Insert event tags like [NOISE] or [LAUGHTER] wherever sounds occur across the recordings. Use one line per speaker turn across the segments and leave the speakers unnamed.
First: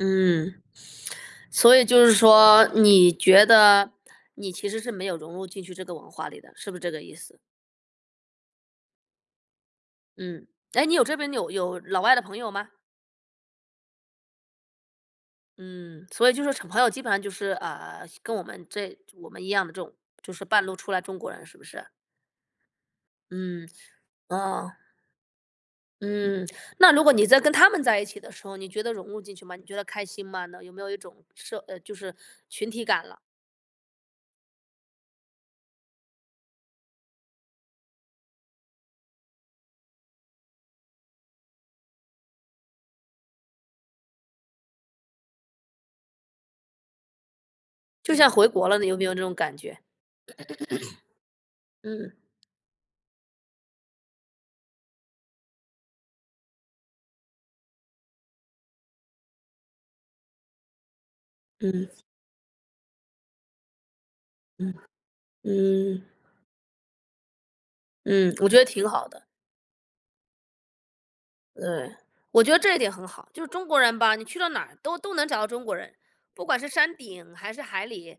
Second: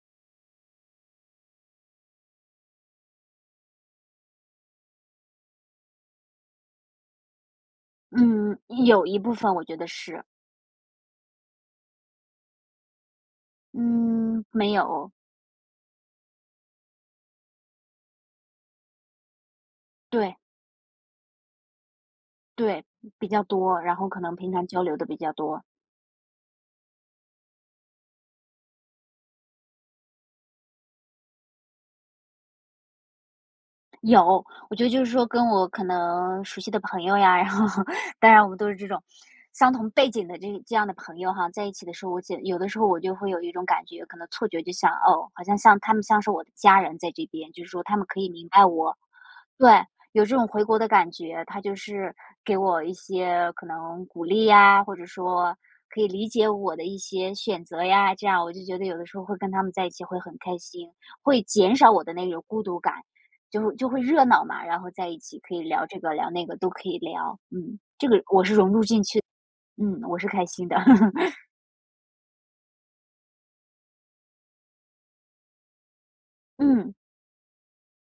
嗯，[TSK] 所以就是说，你觉得，你其实是没有融入进去这个文化里的，是不是这个意思？
嗯，有一部分我觉得是。
嗯，哎，你有这边有有老外的朋友吗？
嗯，没有。
嗯，所以就说朋友基本上就是，呃，跟我们这我们一样的这种，就
对。
是半路出来中国人是不是？
对，比较
嗯。
多，然后可能平常
哦。
交流得比较多。
嗯，那如果你在跟他们在一起的时候，你觉得融入进去吗？你觉得开心吗？那有没有一种社呃，就是群体感了？
有，我觉得就是说跟我可能，熟悉的朋友呀，然后，当然我们都是这种，相同背景的这这样的朋友哈，在一起的时候，我简我觉得有的时候我就会有一种感觉，可能错觉就像，哦，好像像他们像是我的家人在这边，就是说他们
就
可以
像回
明白
国了，你有
我。
没有那种感
对，
觉？
有这种回国的感觉，他就
[CLEARS THROAT]
是，
嗯。
给我一些可能鼓励呀，或者说，可以理解我的一些选择呀，这样我就觉得有的时候会跟他们在一起会很开心，会减少
嗯。
我的那种孤独感，就会就会热闹嘛，
嗯。
然后在一起可以聊这
嗯。
个、聊那个都可以聊。嗯，这个
嗯，
我
我
是
觉得
融入
挺
进
好
去
的。
的，嗯，我是开心的。[LAUGHS]
呃，我觉得这一点很好，就是中国人吧，你去到哪儿，都都能找到中国人，不管是
嗯。
山顶，还是海里，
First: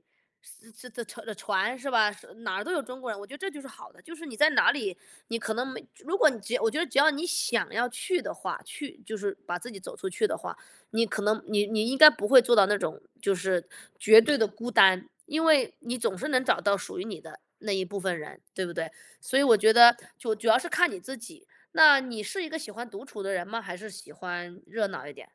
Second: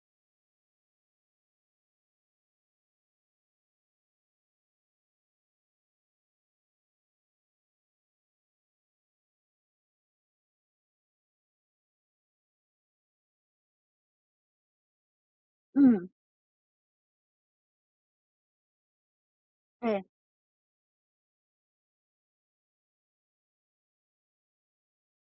这的的船，是吧？哪儿都有中国人，我觉得这就是好的，就是你在哪里，你可能美如果你只要我觉得只要你想要去的话，去就是，把自己走出去的话，你可能你你应该不会做到那种，就是，绝对的孤单，因为，你
嗯。
总是能找到属于你的那一部分人，对不对？所以我觉得，
对。
就主要是看你自己，那你是一个喜欢独处的人吗？还是喜欢热闹一点？